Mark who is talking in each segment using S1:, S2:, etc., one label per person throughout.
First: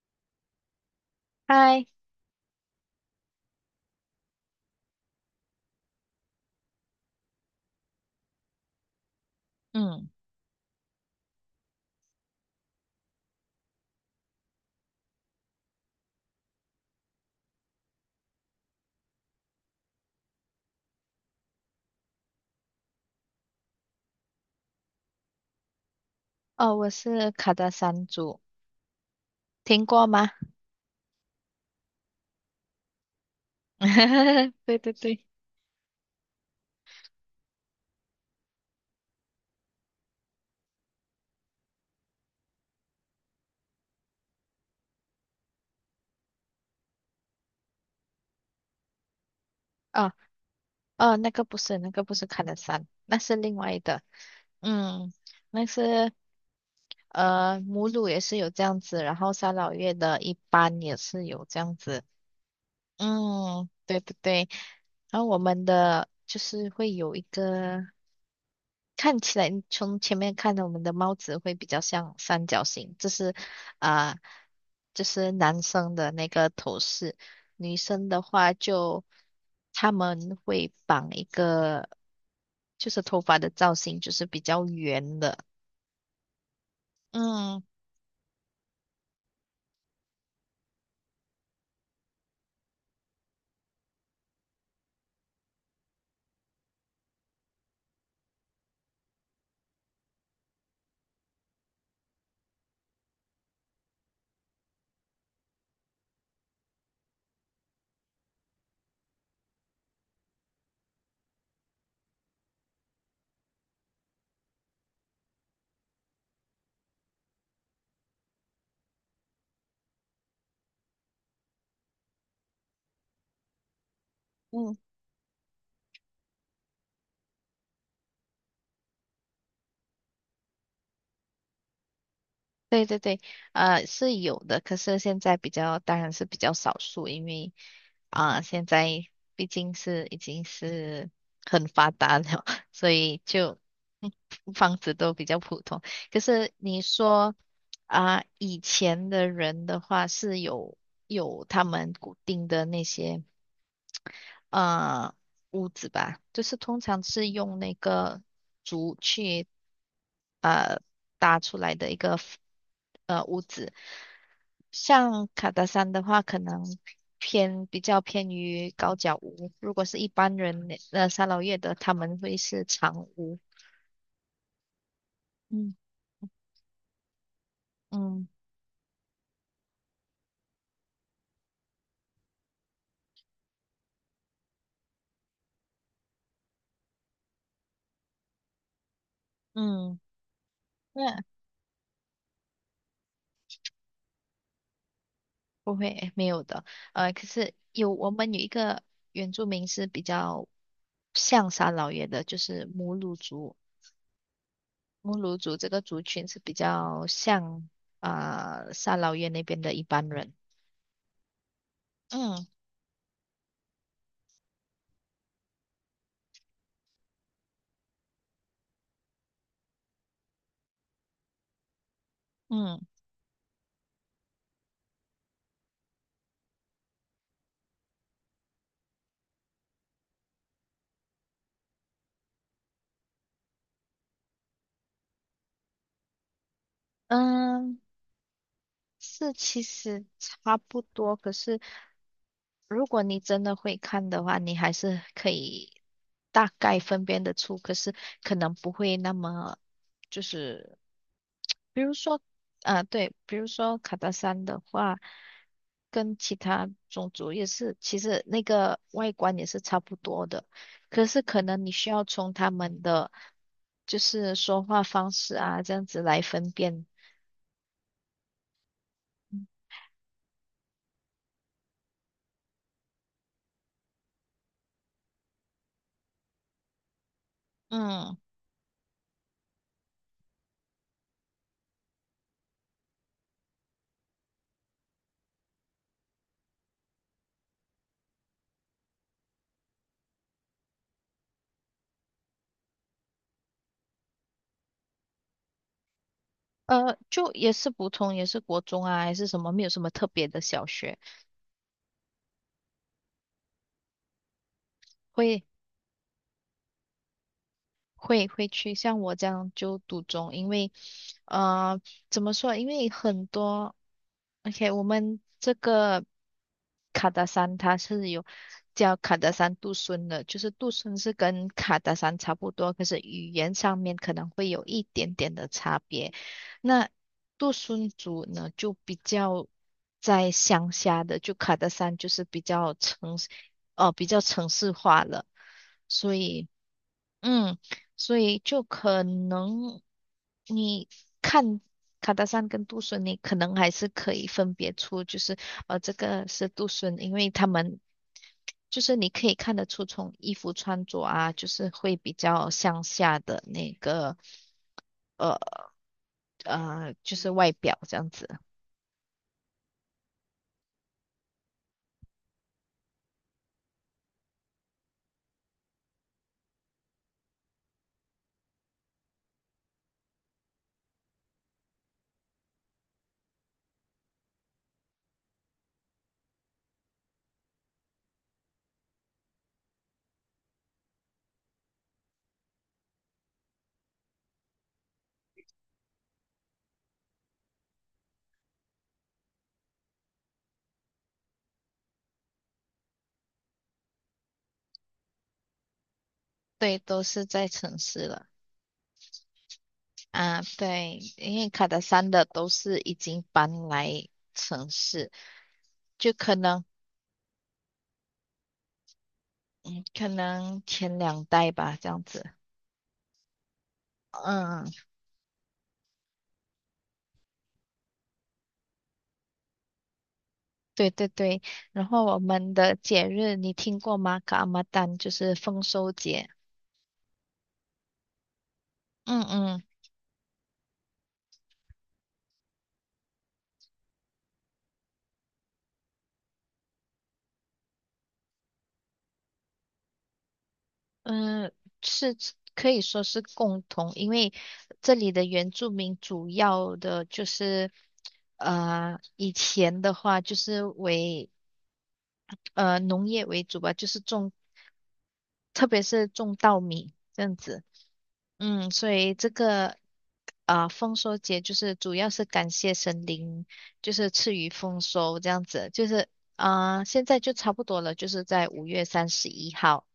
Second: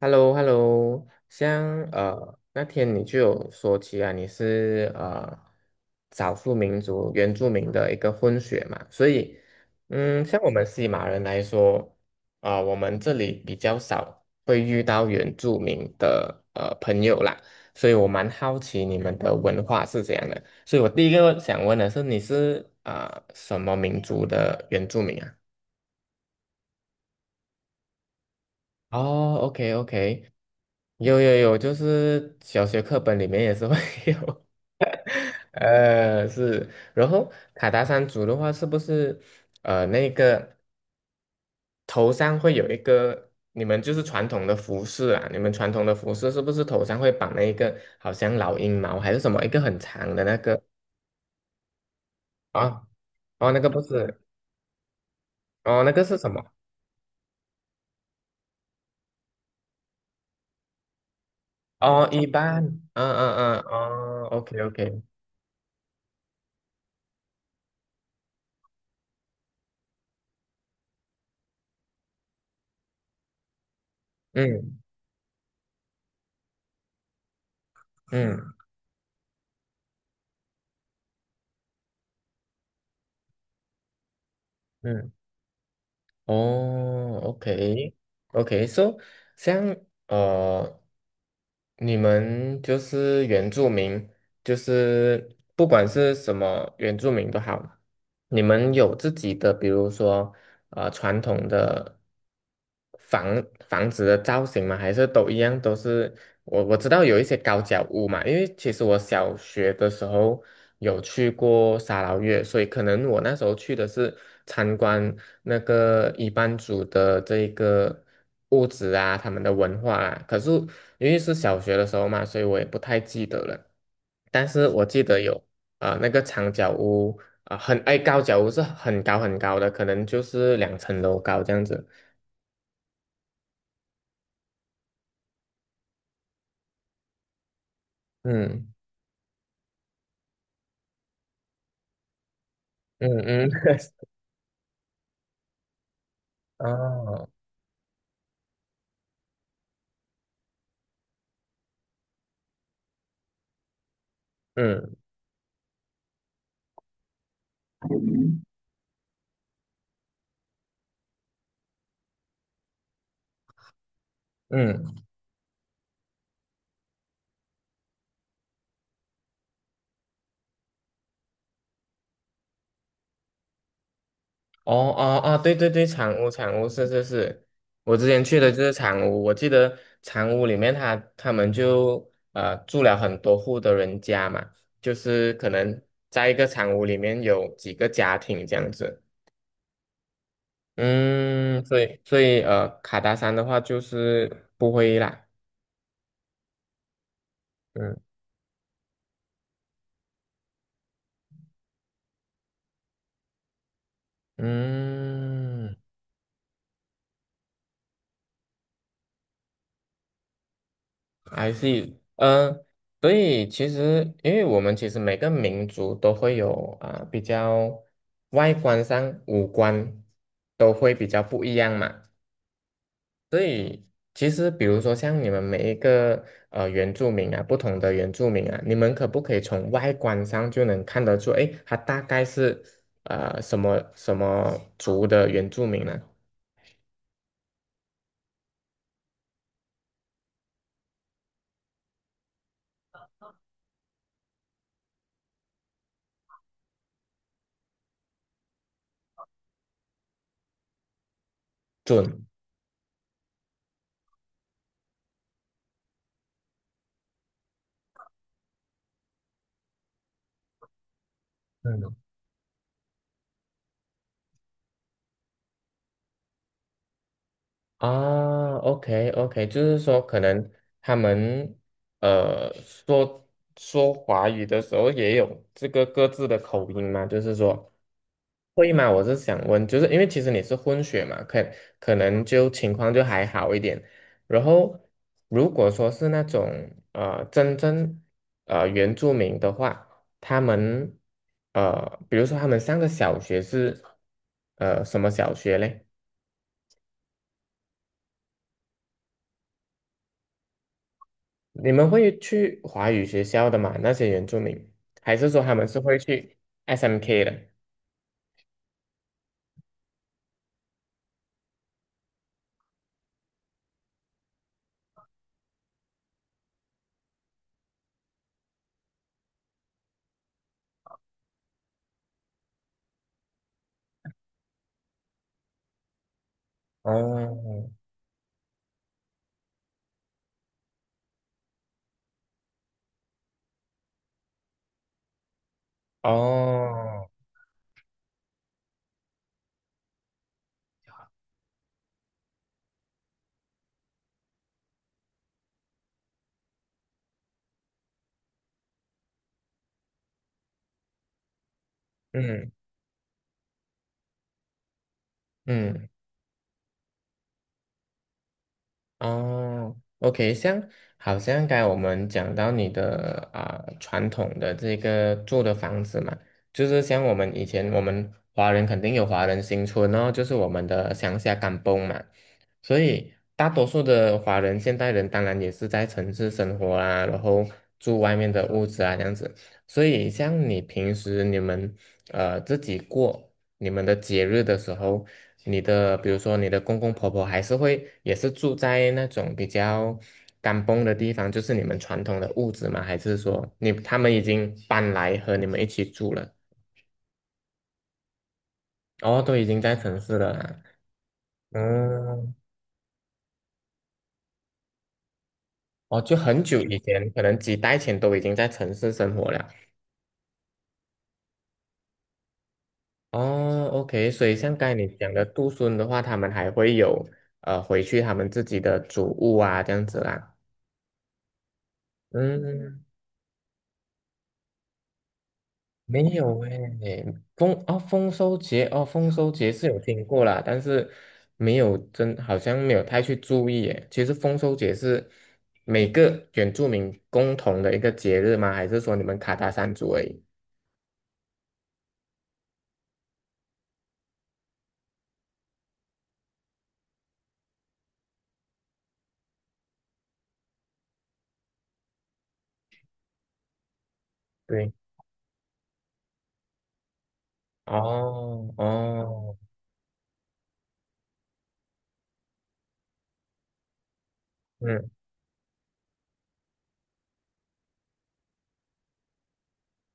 S1: h e l l o， hello， 像
S2: 嗨。
S1: 那天你就有说起啊，你是少数民族原住民的一个混血嘛，所以
S2: 嗯。
S1: 嗯，像我们西马人来说，啊、我们这里比较少会遇到原住民的朋友啦，所以我蛮好奇你们的文化是怎样的，所以我第一个想问的是，你是啊、什么民族的原住民啊？
S2: 哦，我是卡达山猪，
S1: 哦，OK
S2: 听过吗？
S1: OK，有有有，就是小学课本里面也是会 有，
S2: 对对对。
S1: 是。然后卡达山族的话，是不是那个头上会有一个？你们就是传统的服饰啊，你们传统的服饰是不是头上会绑那一个好像老鹰毛还是什么一个很
S2: 哦
S1: 长的那个
S2: 哦，那个不是，那个不是卡达山，
S1: 啊？
S2: 那是
S1: 哦，
S2: 另
S1: 那个
S2: 外
S1: 不
S2: 的。
S1: 是，
S2: 嗯，那
S1: 哦，那个
S2: 是
S1: 是什么？
S2: 母乳也是有这样子，然后三老月的一般也是有这样子。
S1: 哦，一般，嗯嗯嗯，
S2: 嗯，对对
S1: 哦
S2: 对。
S1: ，OK OK，
S2: 然后我们的就是会有一个。看起来从前面看的我们的帽子会比较像三角形，啊、
S1: 嗯
S2: 这是男生的那个头饰，女生的话
S1: 嗯
S2: 就他们会绑一个，就是头发的造型就是比较
S1: 嗯。
S2: 圆的。
S1: 哦
S2: 嗯。
S1: ，OK，OK，So，像呃，你们就是原住民，就是不管是什么原住民都好，你们有自己的，比如说传统的房房子的造型吗？还是都一样都是？我知道有一些高脚屋嘛，因为其实我小学的时候有去过沙劳越，所以可能我那时候去的是参观那个一班族的这个屋子啊，他们的文化啊。可是因为是小学的时候嘛，所以我也不太记得了。但是
S2: 嗯，
S1: 我记得有啊、那个长脚屋，啊、高脚屋是很高很高的，可能就是2层楼高这样子。
S2: 对对对，是有的，可是现在比较，当然是比较少数，因为啊、现
S1: 嗯
S2: 在毕竟是已经是很发达了，所
S1: 嗯
S2: 以
S1: 嗯，
S2: 就嗯 房子都比较普通。可是你
S1: 哦，
S2: 说啊、以前的人的话是有他们固定的那些。
S1: 嗯
S2: 呃屋子吧，就是通常是用那个竹去呃搭出来的一个 屋子。
S1: 嗯，
S2: 像卡达山的话，可能偏比较偏于高脚屋。如果是一般人三老越的，他们会是长屋。
S1: 哦哦哦，对对
S2: 嗯
S1: 对，长屋长屋是是是，我之前
S2: 嗯
S1: 去的就是长屋，我记得长屋里面他们就住了很多户的人家嘛，就是可能在一个长屋里面有几个家庭这样子。
S2: 嗯，那
S1: 嗯，所以，卡达山的话就是不会啦。
S2: 不会没有的。可是
S1: 嗯
S2: 我们有一个原住民是比较像三老爷的，就是母乳族。乌鲁族这
S1: 嗯。
S2: 个族群是比较像啊、沙劳越那边的一般人。
S1: I see，
S2: 嗯
S1: 嗯，所以其实，因为我们其实每个民族都会有啊、比较外观上五官都会比较不一样嘛，
S2: 嗯
S1: 所以其实比如说像你们每一个原住民啊，不同的原住民啊，你们可不可以从外观上就能看得出，诶，他大概是什么什么族的原住民呢？
S2: 嗯、是其实差不多，可是如果你真的会看的话，你还是可以大概分辨得出，可是可能不会那么就是，比如说，
S1: 准，
S2: 啊，对，比如说卡达山的话，跟其他种族也是，其实那个外观也是差不多的，可是可能你需要从他们的就是说话方式啊，这样子来分辨。
S1: 啊，OK OK，就是说可能他们呃说说华语的时候也有这个各自的口音嘛，就是说
S2: 嗯，
S1: 会吗？我是想问，就是因为其实你是混血嘛，可能就情况就还好一点。然后如果说是那种真正原住民的话，他们比如说他们上的小学是什么小学嘞？
S2: 就也是普通，也是国中啊，还是什么，没有什么特别的小学，
S1: 你们会去华语学校的吗？那些原住民，还是说
S2: 会
S1: 他们是会去 SMK 的？
S2: 会去像我这样就赌中，因为呃怎么说？因为很多，OK，我们这个卡达山它是有叫卡达山杜孙的，就是杜孙是跟卡达山差不多，可是语言上面可能会有一点点的差别。那杜
S1: 哦
S2: 孙族呢，就比较在乡下的，就卡达山就是比较城市，呃，比较城市化了，所以。
S1: 哦，
S2: 嗯，所以就可能你看卡达山跟杜顺，你可能还是可以分别出，就是这个是杜顺，因为他们就是你可以看得出从衣服穿着啊，就是会比较
S1: 嗯
S2: 向下的那个呃
S1: 嗯。
S2: 就是外表这样子。
S1: 哦，OK，像好像刚才我们讲到你的啊、传统的这个住的房子嘛，就是像我们以前我们华人肯定有华人新村哦，就是我们的乡下甘崩嘛，所以大多数的华人现代人当然也是在城市生活啊，然后住外面的屋子啊这样子，所以像你平时你们自己过你们的节日的时候，你的比如说你的公公婆婆还是会也是住在那种比较干崩的地方，就是你们传统的屋子吗？还是说他们已经搬来和你们一起住了？
S2: 对，都是在城市了
S1: 哦，都已经在城市了
S2: 啊，
S1: 啦。
S2: 对，因为卡达山的
S1: 嗯，
S2: 都是已经搬来城市，
S1: 哦，
S2: 就
S1: 就
S2: 可
S1: 很久
S2: 能。
S1: 以前，可能几代前都已经在城市生活了。
S2: 嗯，可能前两代吧，这样子。
S1: 哦，OK，所以像
S2: 嗯，
S1: 刚才你讲的杜孙的话，他们还会有回去他们自己的祖屋啊，这样子啦。
S2: 对对对。然后我们的
S1: 嗯，
S2: 节日你听过吗？噶阿玛丹就是丰收
S1: 没
S2: 节。
S1: 有诶，丰收节哦，丰
S2: 嗯
S1: 收节
S2: 嗯
S1: 是有听过啦，但是没有真好像没有太去注意诶。其实丰收节是每个原住民共同的一个节日吗？还是说你们卡达山族而已？
S2: 嗯，是可以说是共同，因为这里的原住民主要的就是，以前的话就是为农业为主吧，就是种，
S1: 对，
S2: 特别是种稻米这样子。
S1: 哦
S2: 嗯，所以这
S1: 哦，
S2: 个啊、丰收节就是主要是感谢神灵，就是赐予丰
S1: 嗯
S2: 收这样子，就是啊、现在就差不多了，就是在五月三十一号。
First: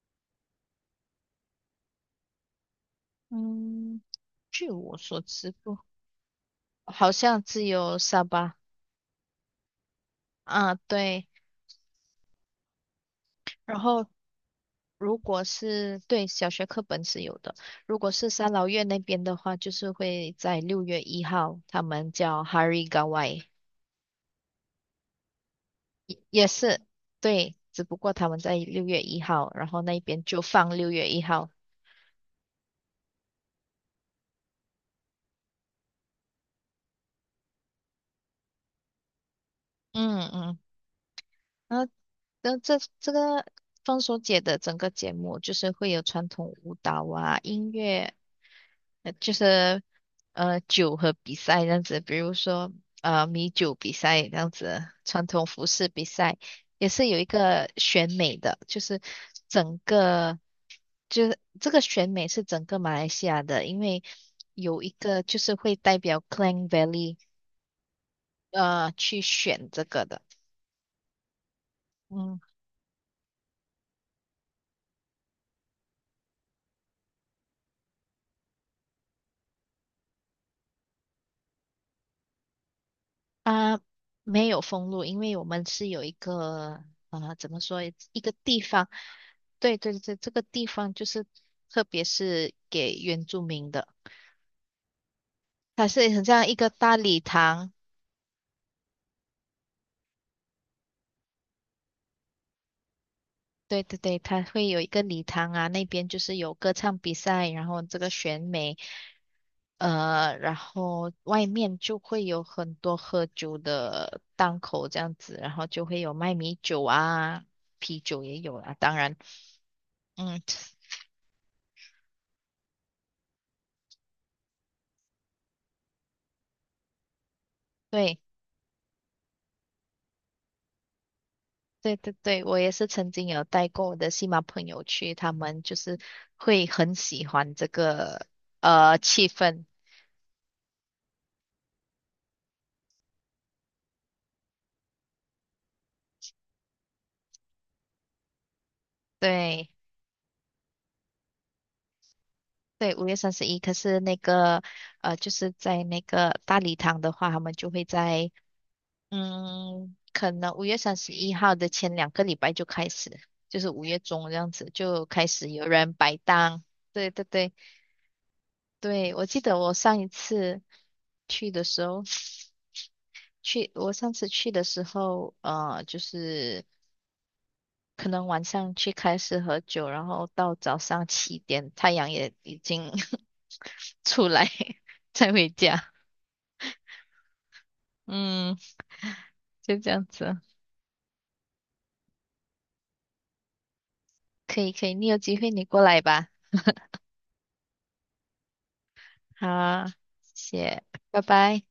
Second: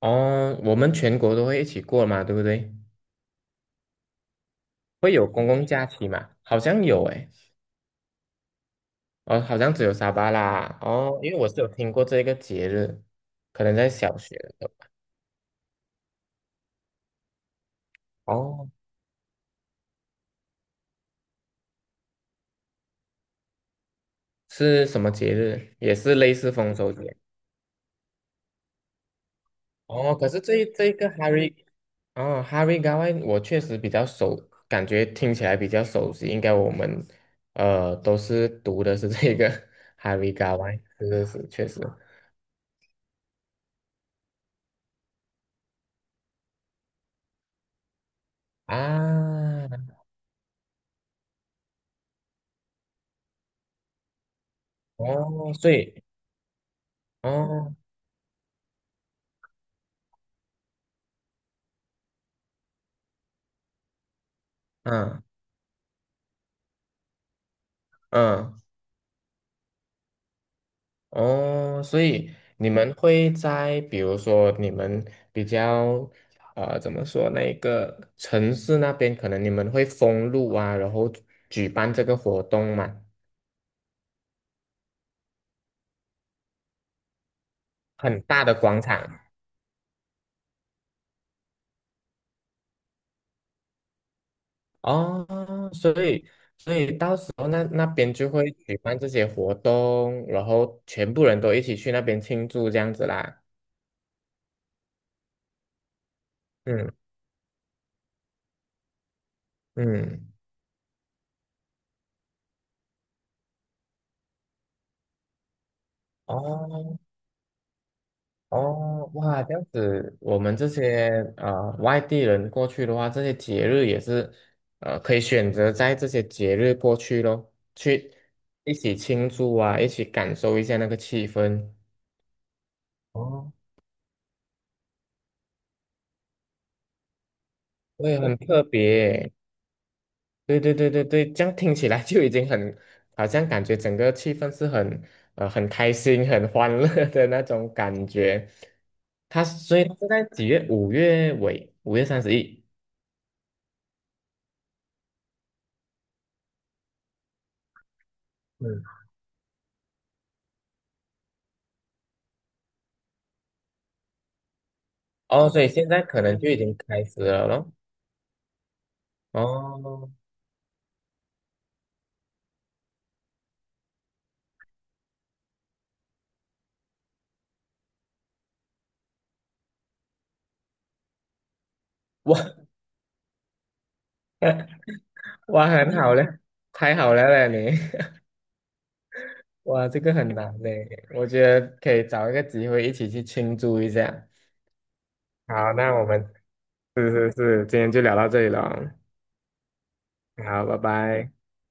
S1: 哦，我们全国都会一起过嘛，对不对？
S2: 嗯，据我
S1: 会
S2: 所
S1: 有公
S2: 知
S1: 共
S2: 不，
S1: 假期嘛？好像有
S2: 好
S1: 诶，
S2: 像只有沙巴
S1: 哦，好像只有沙巴
S2: 啊，
S1: 啦，哦，
S2: 对。
S1: 因为我是有听过这个节日，可能
S2: 然
S1: 在
S2: 后
S1: 小学的时候。
S2: 如果是对小学课本是有的，如果是三老
S1: 哦
S2: 越那边的话，就是会在六月一号，他们叫 Hari Gawai。
S1: 是什么节日？也是
S2: 也
S1: 类
S2: 也
S1: 似丰
S2: 是，
S1: 收节。
S2: 对，只不过他们在六月一号，然后那
S1: 哦，
S2: 边
S1: 可是
S2: 就
S1: 这一
S2: 放
S1: 这
S2: 六
S1: 一
S2: 月
S1: 个
S2: 一号。
S1: Hari 哦，Hari Gawai 我确实比较熟，感觉听起来比较熟悉。应该我们都是读的是这个
S2: 嗯
S1: Hari g a
S2: 嗯，
S1: w a i 是是是，确
S2: 然
S1: 实
S2: 后那这个放手节的整个节目就是会有传统舞蹈啊、音乐，就是
S1: 啊。
S2: 酒和比赛这样子，比如说米酒比赛这样子，传统
S1: 哦，
S2: 服
S1: 所
S2: 饰
S1: 以
S2: 比赛也是有一个
S1: 哦，
S2: 选美的，就是整个。就是这个选美是整个马来西亚的，因为有一
S1: 嗯
S2: 个就是会代表 Klang Valley
S1: 嗯，
S2: 去选这个的，
S1: 哦，所以
S2: 嗯
S1: 你们会在比如说你们比较怎么说那个城市那边，可能你们会封路啊，然后举办这个活动嘛，
S2: 啊没有封路，因为我们是有一个怎么说一
S1: 很
S2: 个
S1: 大的
S2: 地
S1: 广
S2: 方，
S1: 场
S2: 对对对，这个地方就是特别是给原住民的，
S1: 哦，
S2: 它
S1: 所
S2: 是很
S1: 以
S2: 像一个
S1: 所以
S2: 大
S1: 到
S2: 礼
S1: 时候那
S2: 堂。
S1: 那边就会举办这些活动，然后全部人都一起去那边庆祝这样子啦。
S2: 对对对，它会有一个礼堂啊，那边就是有歌
S1: 嗯
S2: 唱比赛，然后这个选美，
S1: 嗯，
S2: 然后外面就会有很多喝酒的档口这样子，然后就会有卖米酒
S1: 哦
S2: 啊，啤酒也有啊，当
S1: 哦，
S2: 然。
S1: 哇，这样子，我
S2: 嗯，
S1: 们这些外地人过去的话，这些节日也是可以选择在这些节日过去咯，去
S2: 对，
S1: 一起庆祝啊，一起感受一下那个气氛。
S2: 对对对，我也是曾经有
S1: 哦，
S2: 带过我的西马朋友去，他们就是会很喜欢这
S1: 会
S2: 个
S1: 很特
S2: 气
S1: 别。
S2: 氛，
S1: 对对对对对，这样听起来 就已经很，好像感觉整个气氛是很开心、很欢乐 的那种感觉。
S2: 对。
S1: 所以它是在几月？5月尾，5月31。
S2: 对，五月三十一，可是那个，就是在那个大礼堂的话，他们就会在
S1: 嗯。
S2: 可能五月三十一号的前两个礼拜就开始，就是5月中这样子就开
S1: 哦，
S2: 始
S1: 所
S2: 有
S1: 以现
S2: 人
S1: 在
S2: 摆
S1: 可能就已
S2: 档。
S1: 经开
S2: 对
S1: 始
S2: 对
S1: 了
S2: 对
S1: 咯。
S2: 对，我记得我上一
S1: 哦，
S2: 次去的时候，我上次去的时候，就是可能晚上去开始喝酒，然后到早上7点太阳也
S1: 哇
S2: 已经 出来，才回
S1: 哇，
S2: 家。
S1: 很好嘞，太好了嘞你，
S2: 嗯，就
S1: 哇，
S2: 这
S1: 这
S2: 样
S1: 个很
S2: 子。
S1: 难嘞，我觉得可以找一个机会一起去庆祝一下。
S2: 可以可以，你有机会你
S1: 好，
S2: 过
S1: 那
S2: 来
S1: 我们
S2: 吧。
S1: 是是是，今天就聊到这里了，
S2: 好啊谢
S1: 好，拜
S2: 谢，拜
S1: 拜。
S2: 拜。